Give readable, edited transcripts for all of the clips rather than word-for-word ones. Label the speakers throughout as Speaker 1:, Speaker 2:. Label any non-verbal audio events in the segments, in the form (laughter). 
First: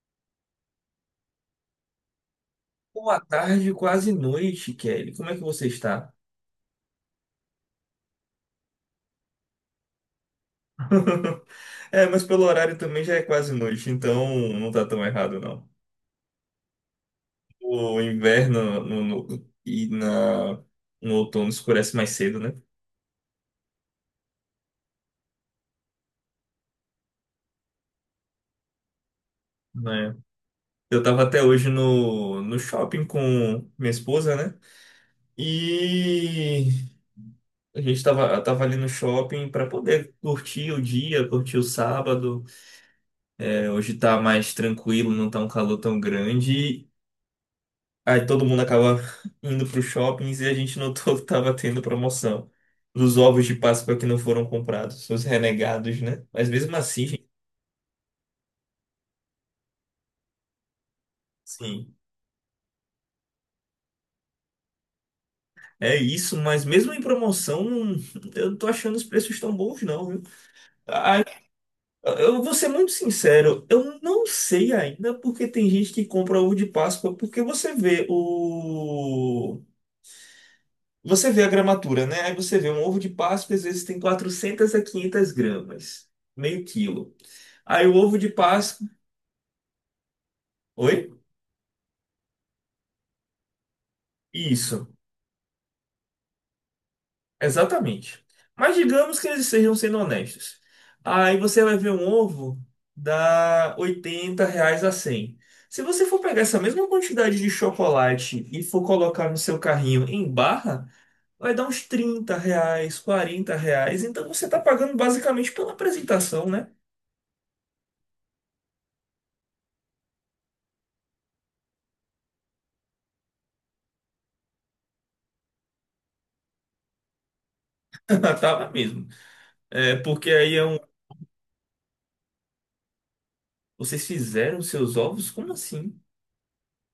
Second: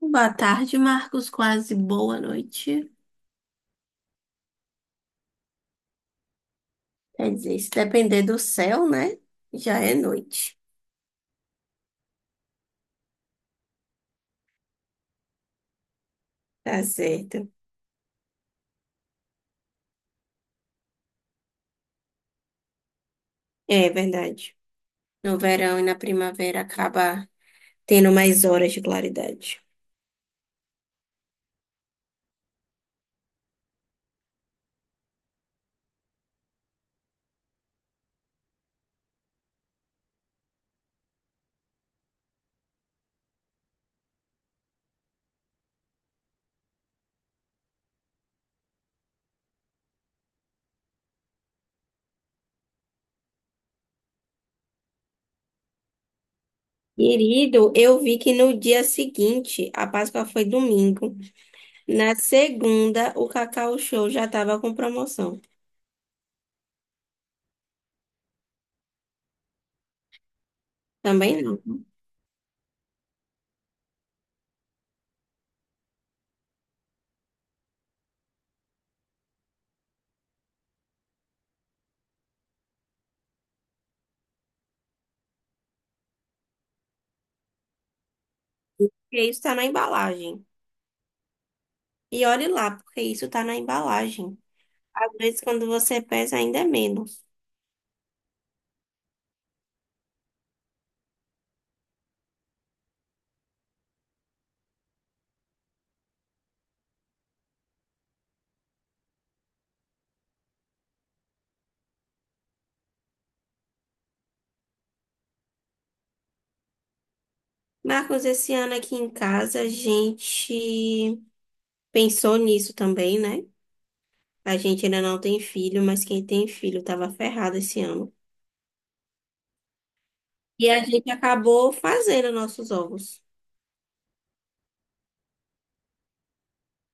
Speaker 1: Boa tarde, Marcos. Quase boa noite.
Speaker 2: Boa tarde, quase noite, Kelly. Como é que você está?
Speaker 1: Quer dizer, se depender do céu, né? Já é noite.
Speaker 2: (laughs) É, mas pelo horário também já é quase noite, então não tá tão errado, não.
Speaker 1: Tá certo.
Speaker 2: O inverno no outono escurece mais cedo, né?
Speaker 1: É verdade. No verão e na primavera acaba tendo mais horas de claridade.
Speaker 2: Né? Eu tava até hoje no shopping com minha esposa, né? E a gente tava ali no shopping para poder curtir o dia, curtir o sábado. É, hoje tá mais tranquilo, não tá um calor tão grande. Aí todo mundo acaba indo para os shoppings e a gente notou que estava tendo promoção dos ovos de Páscoa que não foram comprados, os renegados, né? Mas mesmo assim, gente,
Speaker 1: Querido, eu vi que no dia seguinte, a Páscoa foi domingo.
Speaker 2: sim,
Speaker 1: Na segunda, o Cacau Show já estava com promoção.
Speaker 2: é isso. Mas mesmo em promoção, eu não tô achando os preços tão bons, não, viu? Ah,
Speaker 1: Também não, né?
Speaker 2: eu vou ser muito sincero, eu não sei ainda porque tem gente que compra ovo de Páscoa, porque você vê a gramatura, né? Aí você vê um ovo de Páscoa, às vezes tem 400 a 500 gramas, meio quilo. Aí o ovo de Páscoa.
Speaker 1: Porque isso está na embalagem.
Speaker 2: Oi?
Speaker 1: E olhe lá, porque isso está na embalagem.
Speaker 2: Isso,
Speaker 1: Às vezes, quando você pesa, ainda é menos.
Speaker 2: exatamente. Mas digamos que eles sejam sendo honestos. Aí você vai ver um ovo dá R$ 80 a 100. Se você for pegar essa mesma quantidade de chocolate e for colocar no seu carrinho em barra, vai dar uns R$ 30, R$ 40. Então você está pagando basicamente pela apresentação, né?
Speaker 1: Marcos, esse ano aqui em casa a gente pensou nisso também, né? A gente ainda não tem filho, mas quem tem filho tava ferrado esse ano.
Speaker 2: (laughs) Tava mesmo. É, porque aí é
Speaker 1: E
Speaker 2: um.
Speaker 1: a gente acabou fazendo nossos ovos.
Speaker 2: Vocês fizeram os seus ovos? Como assim?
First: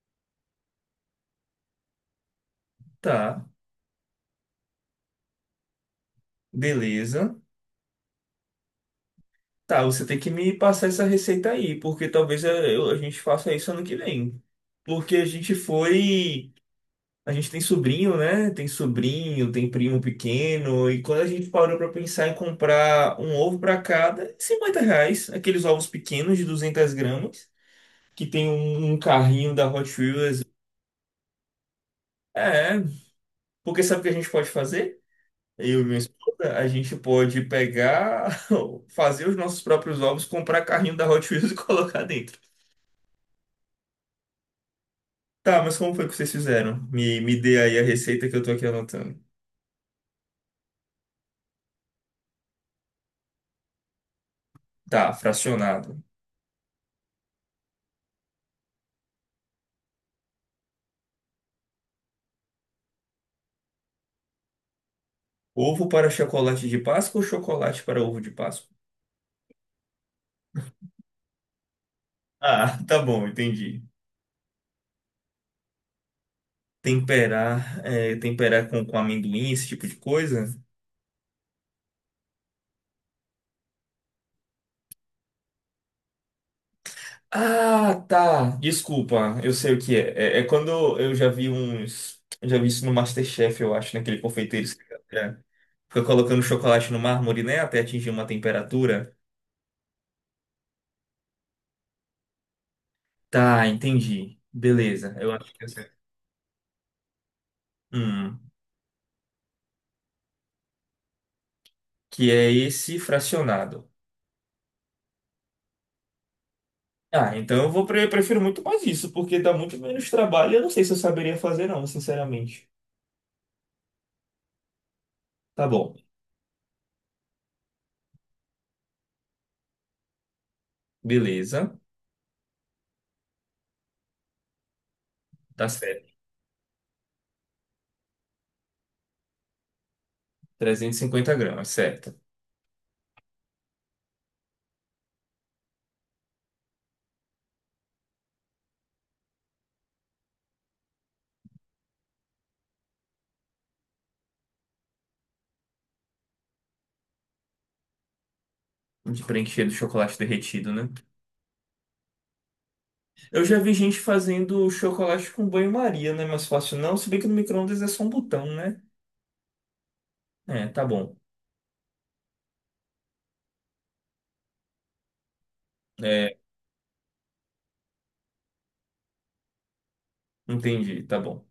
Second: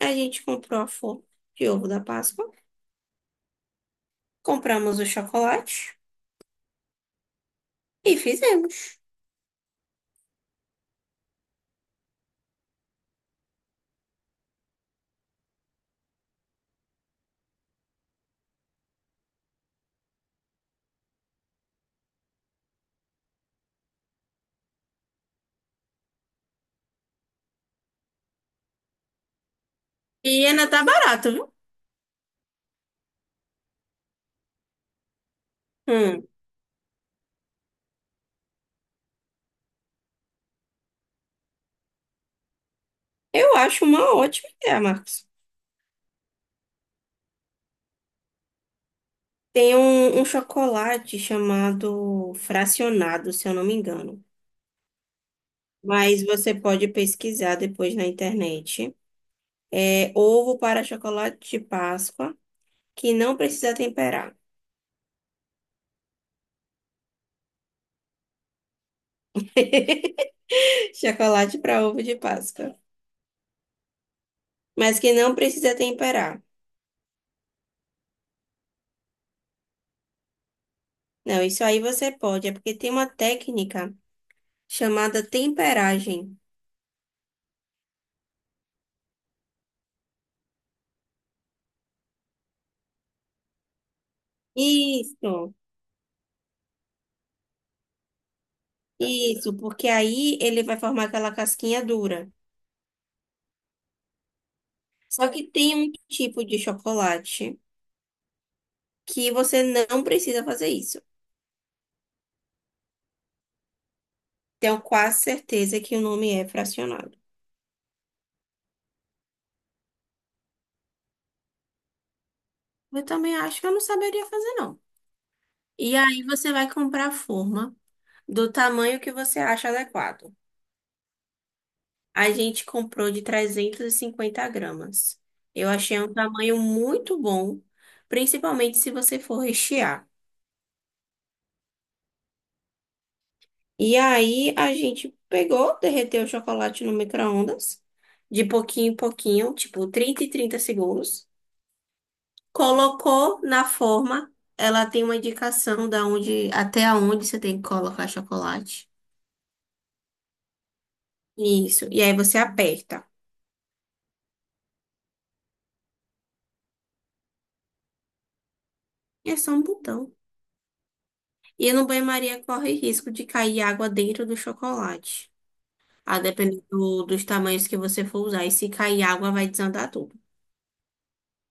Speaker 1: A gente comprou a forma de ovo da Páscoa,
Speaker 2: Tá,
Speaker 1: compramos o chocolate
Speaker 2: beleza.
Speaker 1: e fizemos.
Speaker 2: Tá, você tem que me passar essa receita aí, porque talvez a gente faça isso ano que vem. Porque a gente foi. A gente tem sobrinho, né? Tem sobrinho, tem primo pequeno, e quando a gente parou pra pensar em comprar um ovo pra cada, R$ 50, aqueles ovos pequenos de 200 gramas, que tem um carrinho da Hot
Speaker 1: E
Speaker 2: Wheels.
Speaker 1: ainda tá barato, viu?
Speaker 2: É, porque sabe o que a gente pode fazer? Eu e minha
Speaker 1: Hum,
Speaker 2: esposa, a gente pode pegar, (laughs) fazer os nossos próprios ovos, comprar carrinho da Hot Wheels e (laughs) colocar dentro.
Speaker 1: eu acho uma ótima ideia, Marcos.
Speaker 2: Tá, mas como foi que vocês fizeram? Me dê aí a receita que eu tô aqui anotando.
Speaker 1: Tem um chocolate chamado fracionado, se eu não me engano.
Speaker 2: Tá, fracionado.
Speaker 1: Mas você pode pesquisar depois na internet. É ovo para chocolate de Páscoa, que não precisa temperar.
Speaker 2: Ovo para chocolate de Páscoa ou chocolate para ovo de Páscoa?
Speaker 1: (laughs) Chocolate para ovo de Páscoa.
Speaker 2: Ah, (laughs) tá bom, entendi.
Speaker 1: Mas que não precisa temperar.
Speaker 2: Temperar, é, temperar com amendoim, esse tipo de coisa?
Speaker 1: Não, isso aí você pode, é porque tem uma técnica chamada temperagem.
Speaker 2: Ah, tá. Desculpa, eu sei o que é. É, é quando eu já vi uns. Eu já vi isso no MasterChef, eu acho, naquele confeiteiro.
Speaker 1: Isso,
Speaker 2: Fica colocando chocolate no mármore, né? Até atingir uma temperatura.
Speaker 1: isso, porque aí ele vai formar aquela casquinha dura.
Speaker 2: Tá, entendi. Beleza.
Speaker 1: Só
Speaker 2: Eu
Speaker 1: que
Speaker 2: acho que é
Speaker 1: tem um
Speaker 2: certo.
Speaker 1: tipo de chocolate
Speaker 2: Hum,
Speaker 1: que você não precisa fazer isso.
Speaker 2: que é esse fracionado.
Speaker 1: Tenho quase certeza que o nome é fracionado.
Speaker 2: Ah, então eu vou prefiro muito mais isso, porque dá muito menos trabalho. Eu não sei se eu saberia fazer, não, sinceramente.
Speaker 1: Eu também acho que eu não saberia fazer, não.
Speaker 2: Tá bom.
Speaker 1: E aí você vai comprar a forma do tamanho que você acha adequado.
Speaker 2: Beleza.
Speaker 1: A gente comprou de 350 gramas.
Speaker 2: Tá
Speaker 1: Eu achei
Speaker 2: certo.
Speaker 1: um tamanho muito bom, principalmente se você for rechear.
Speaker 2: 350 gramas, certo.
Speaker 1: E aí a gente pegou, derreteu o chocolate no micro-ondas, de pouquinho em pouquinho, tipo 30 e 30 segundos. Colocou na forma, ela tem uma indicação da onde, até aonde você tem que colocar chocolate.
Speaker 2: De preencher do chocolate derretido, né?
Speaker 1: Isso. E aí você aperta.
Speaker 2: Eu já vi gente fazendo chocolate com banho-maria, né? Mais fácil não. Se bem que no micro-ondas é só um botão, né?
Speaker 1: É só um botão.
Speaker 2: É, tá bom.
Speaker 1: E no banho-maria corre risco de cair água dentro do chocolate. A
Speaker 2: É,
Speaker 1: depender dos tamanhos que você for usar. E se cair água, vai desandar tudo.
Speaker 2: entendi, tá bom.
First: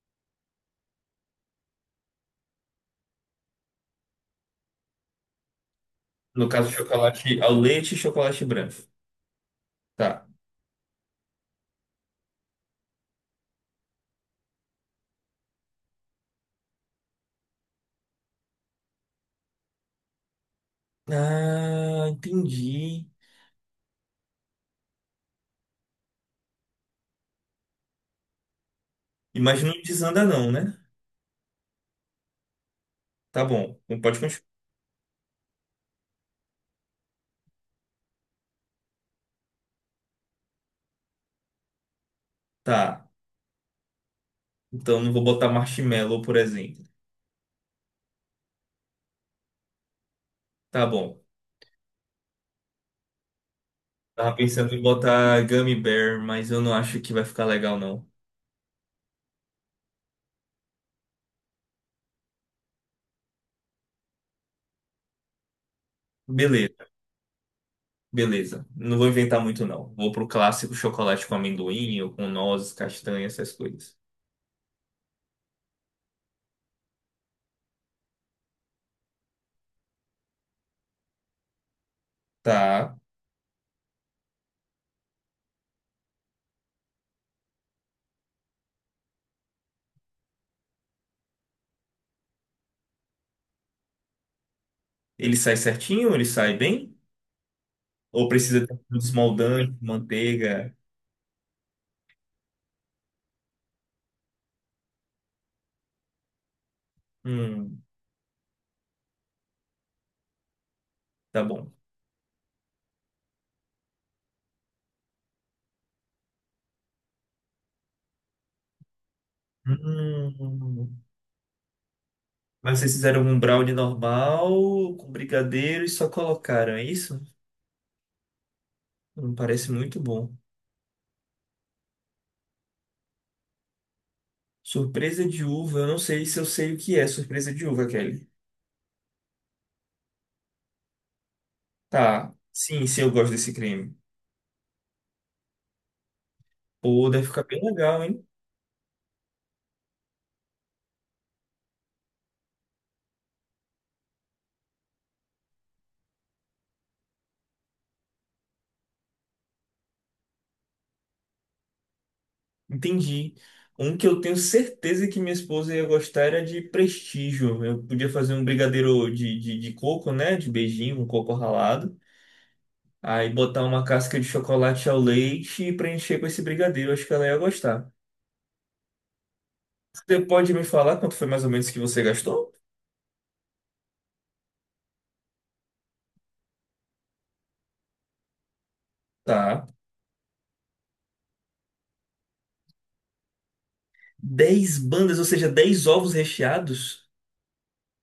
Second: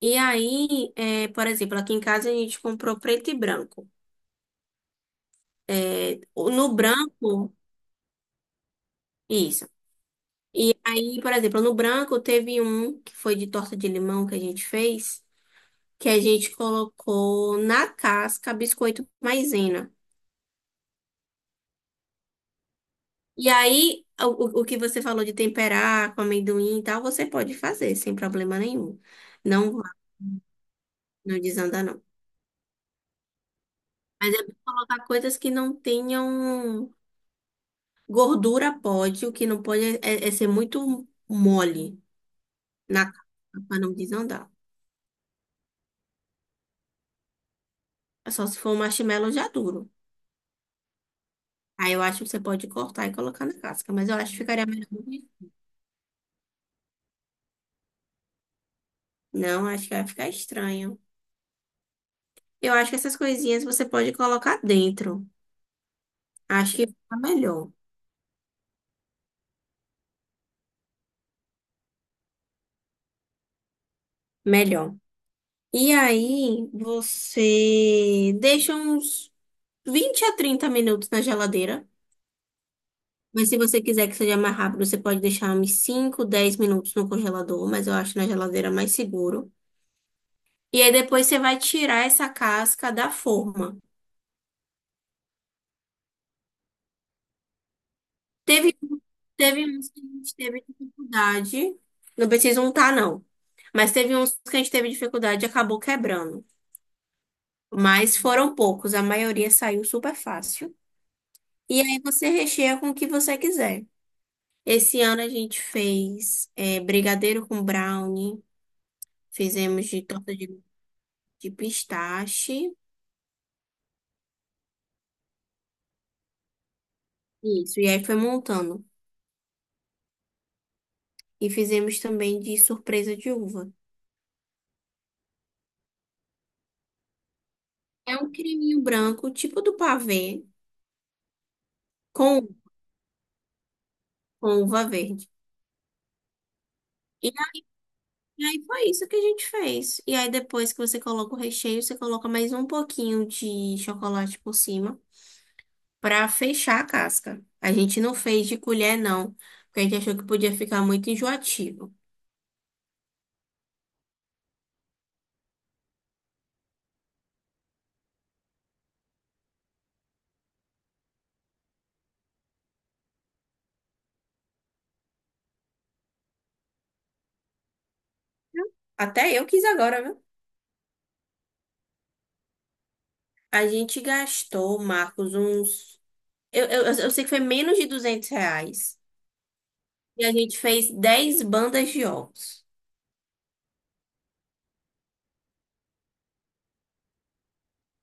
Speaker 1: E aí, por exemplo, aqui em casa a gente comprou preto e branco. É,
Speaker 2: No caso,
Speaker 1: no
Speaker 2: chocolate ao
Speaker 1: branco,
Speaker 2: leite e chocolate branco.
Speaker 1: isso.
Speaker 2: Tá.
Speaker 1: E aí, por exemplo, no branco teve um que foi de torta de limão que a gente fez, que a gente colocou na casca biscoito maisena.
Speaker 2: Ah, entendi.
Speaker 1: E aí, o que você falou de temperar com amendoim e tal, você pode fazer sem problema nenhum.
Speaker 2: Mas
Speaker 1: Não,
Speaker 2: não desanda não, né?
Speaker 1: não desanda, não.
Speaker 2: Tá bom. Não pode
Speaker 1: Mas
Speaker 2: continuar.
Speaker 1: é bom colocar coisas que não tenham gordura, pode. O que não pode é ser muito mole na
Speaker 2: Tá.
Speaker 1: casca para não desandar.
Speaker 2: Então não vou botar marshmallow, por exemplo.
Speaker 1: É só se for um marshmallow já duro.
Speaker 2: Tá bom.
Speaker 1: Aí eu acho que você pode cortar e colocar na casca, mas eu acho
Speaker 2: Tava
Speaker 1: que ficaria
Speaker 2: pensando em
Speaker 1: melhor.
Speaker 2: botar gummy bear, mas eu não acho que vai ficar legal, não.
Speaker 1: Não, acho que vai ficar estranho. Eu acho que essas coisinhas você pode colocar dentro. Acho
Speaker 2: Beleza,
Speaker 1: que fica melhor.
Speaker 2: beleza. Não vou inventar muito, não. Vou pro clássico chocolate com amendoim ou com nozes, castanha, essas coisas.
Speaker 1: Melhor. E aí, você deixa uns 20 a 30 minutos na geladeira.
Speaker 2: Tá.
Speaker 1: Mas se você quiser que seja mais rápido, você pode deixar uns 5, 10 minutos no congelador. Mas eu acho na geladeira mais seguro. E aí, depois você vai tirar essa casca da forma.
Speaker 2: Ele sai certinho? Ele sai bem? Ou precisa
Speaker 1: Teve,
Speaker 2: ter um
Speaker 1: teve
Speaker 2: desmoldante,
Speaker 1: uns que a gente teve
Speaker 2: manteiga?
Speaker 1: dificuldade. Não precisa untar, não. Mas teve uns que a gente teve dificuldade e acabou quebrando.
Speaker 2: Hum,
Speaker 1: Mas foram poucos, a maioria saiu super fácil.
Speaker 2: tá bom.
Speaker 1: E aí você recheia com o que você quiser. Esse ano a gente fez brigadeiro com brownie, fizemos de torta de,
Speaker 2: Hum.
Speaker 1: de pistache.
Speaker 2: Mas vocês fizeram um brownie normal com brigadeiro e só colocaram, é isso?
Speaker 1: Isso, e aí foi montando.
Speaker 2: Não parece muito bom.
Speaker 1: E fizemos também de surpresa de uva.
Speaker 2: Surpresa de uva, eu não sei se eu sei o que é surpresa de uva,
Speaker 1: É
Speaker 2: Kelly.
Speaker 1: um creminho branco, tipo do pavê,
Speaker 2: Tá,
Speaker 1: com,
Speaker 2: sim, sim, eu gosto desse creme.
Speaker 1: com uva verde.
Speaker 2: Pô, deve ficar bem legal, hein?
Speaker 1: E aí foi isso que a gente fez. E aí depois que você coloca o recheio, você coloca mais um pouquinho de chocolate por cima, para fechar a casca. A gente não fez de colher, não, porque a gente achou que podia ficar muito enjoativo.
Speaker 2: Entendi. Um que eu tenho certeza que minha esposa ia gostar era de prestígio. Eu podia fazer um brigadeiro de coco, né? De beijinho, um coco ralado. Aí botar uma casca de chocolate ao leite e preencher com esse brigadeiro. Acho que ela ia gostar.
Speaker 1: Até eu quis agora,
Speaker 2: Você
Speaker 1: viu?
Speaker 2: pode me falar quanto foi mais ou menos que você gastou?
Speaker 1: A gente gastou, Marcos, uns. Eu sei que foi menos de R$ 200.
Speaker 2: Tá.
Speaker 1: E a gente fez 10 bandas de ovos.
Speaker 2: Dez bandas, ou seja, 10 ovos recheados?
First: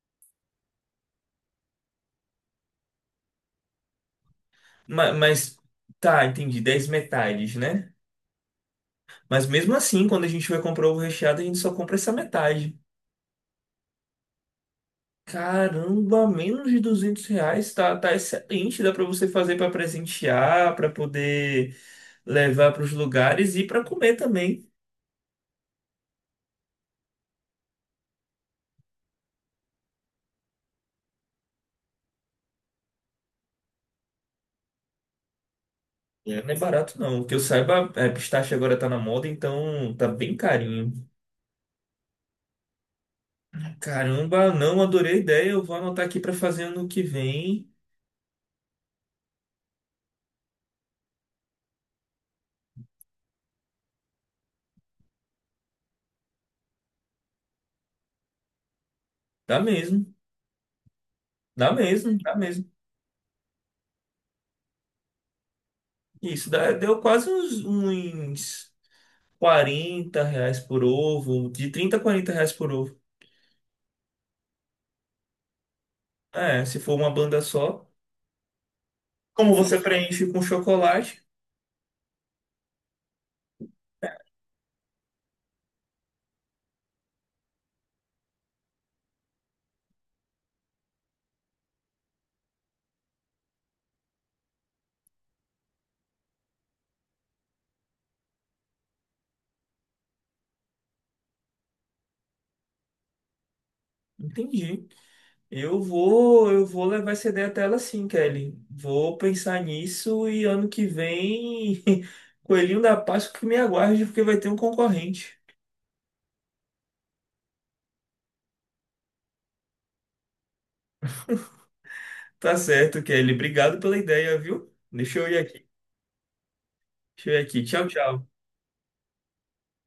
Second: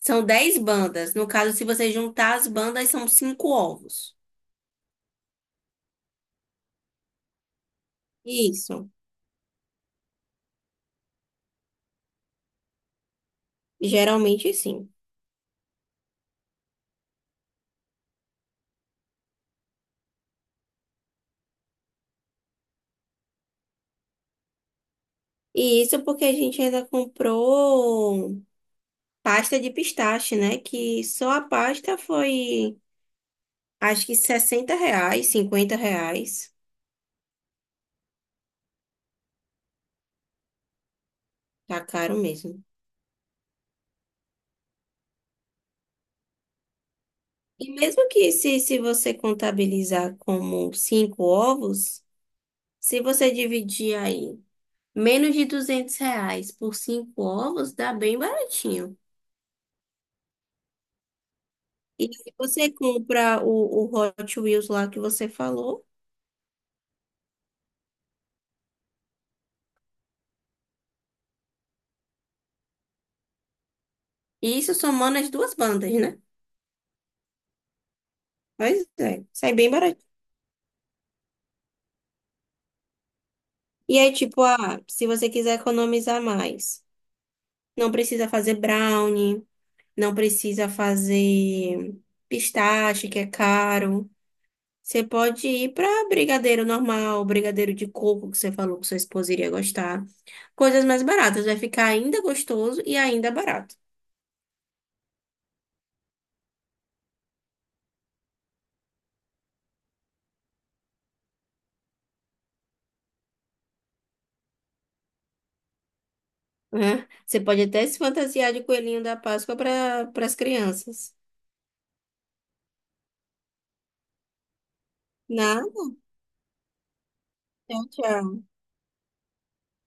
Speaker 1: São 10 bandas. No caso, se você juntar as bandas, são cinco ovos.
Speaker 2: Ma- Mas, tá, entendi. 10 metades, né?
Speaker 1: Isso.
Speaker 2: Mas mesmo assim, quando a gente vai comprar ovo recheado, a gente só compra essa metade.
Speaker 1: Geralmente, sim.
Speaker 2: Caramba, menos de R$ 200. Tá, tá excelente. Dá pra você fazer pra presentear, pra poder levar pros lugares e pra comer também.
Speaker 1: E isso porque a gente ainda comprou pasta de pistache, né? Que só a pasta foi. Acho que R$ 60, 50
Speaker 2: É, não
Speaker 1: reais.
Speaker 2: é barato, não. Que eu saiba, é, pistache agora tá na moda, então tá bem carinho.
Speaker 1: Tá caro mesmo.
Speaker 2: Caramba, não, adorei a ideia. Eu vou anotar aqui para fazer ano que vem.
Speaker 1: E mesmo que se você contabilizar como cinco ovos, se você dividir aí menos de R$ 200 por cinco ovos, dá bem baratinho.
Speaker 2: Dá mesmo, dá
Speaker 1: E
Speaker 2: mesmo,
Speaker 1: se
Speaker 2: dá mesmo.
Speaker 1: você compra o Hot Wheels lá que você falou,
Speaker 2: Isso, dá- deu quase uns R$ 40 por ovo, de R$ 30 a R$ 40 por ovo.
Speaker 1: e isso somando as duas bandas, né?
Speaker 2: É, se for uma banda só.
Speaker 1: Pois é, sai
Speaker 2: Como
Speaker 1: bem
Speaker 2: você
Speaker 1: baratinho.
Speaker 2: preenche com chocolate,
Speaker 1: E aí, tipo, ah, se você quiser economizar mais, não precisa fazer brownie. Não precisa fazer pistache, que é caro. Você pode ir para brigadeiro normal, brigadeiro de coco, que você falou que sua esposa iria gostar. Coisas mais baratas, vai ficar ainda gostoso e ainda barato,
Speaker 2: entendi. Eu vou levar essa ideia até ela sim, Kelly. Vou pensar nisso e ano que vem, (laughs) coelhinho da Páscoa que me aguarde, porque vai ter um concorrente.
Speaker 1: né? Você pode até se fantasiar de coelhinho da Páscoa para as crianças.
Speaker 2: Tá certo, Kelly. Obrigado pela ideia, viu? Deixa eu ir aqui.
Speaker 1: Nada,
Speaker 2: Deixa eu ir aqui.
Speaker 1: tchau,
Speaker 2: Tchau, tchau.
Speaker 1: tchau.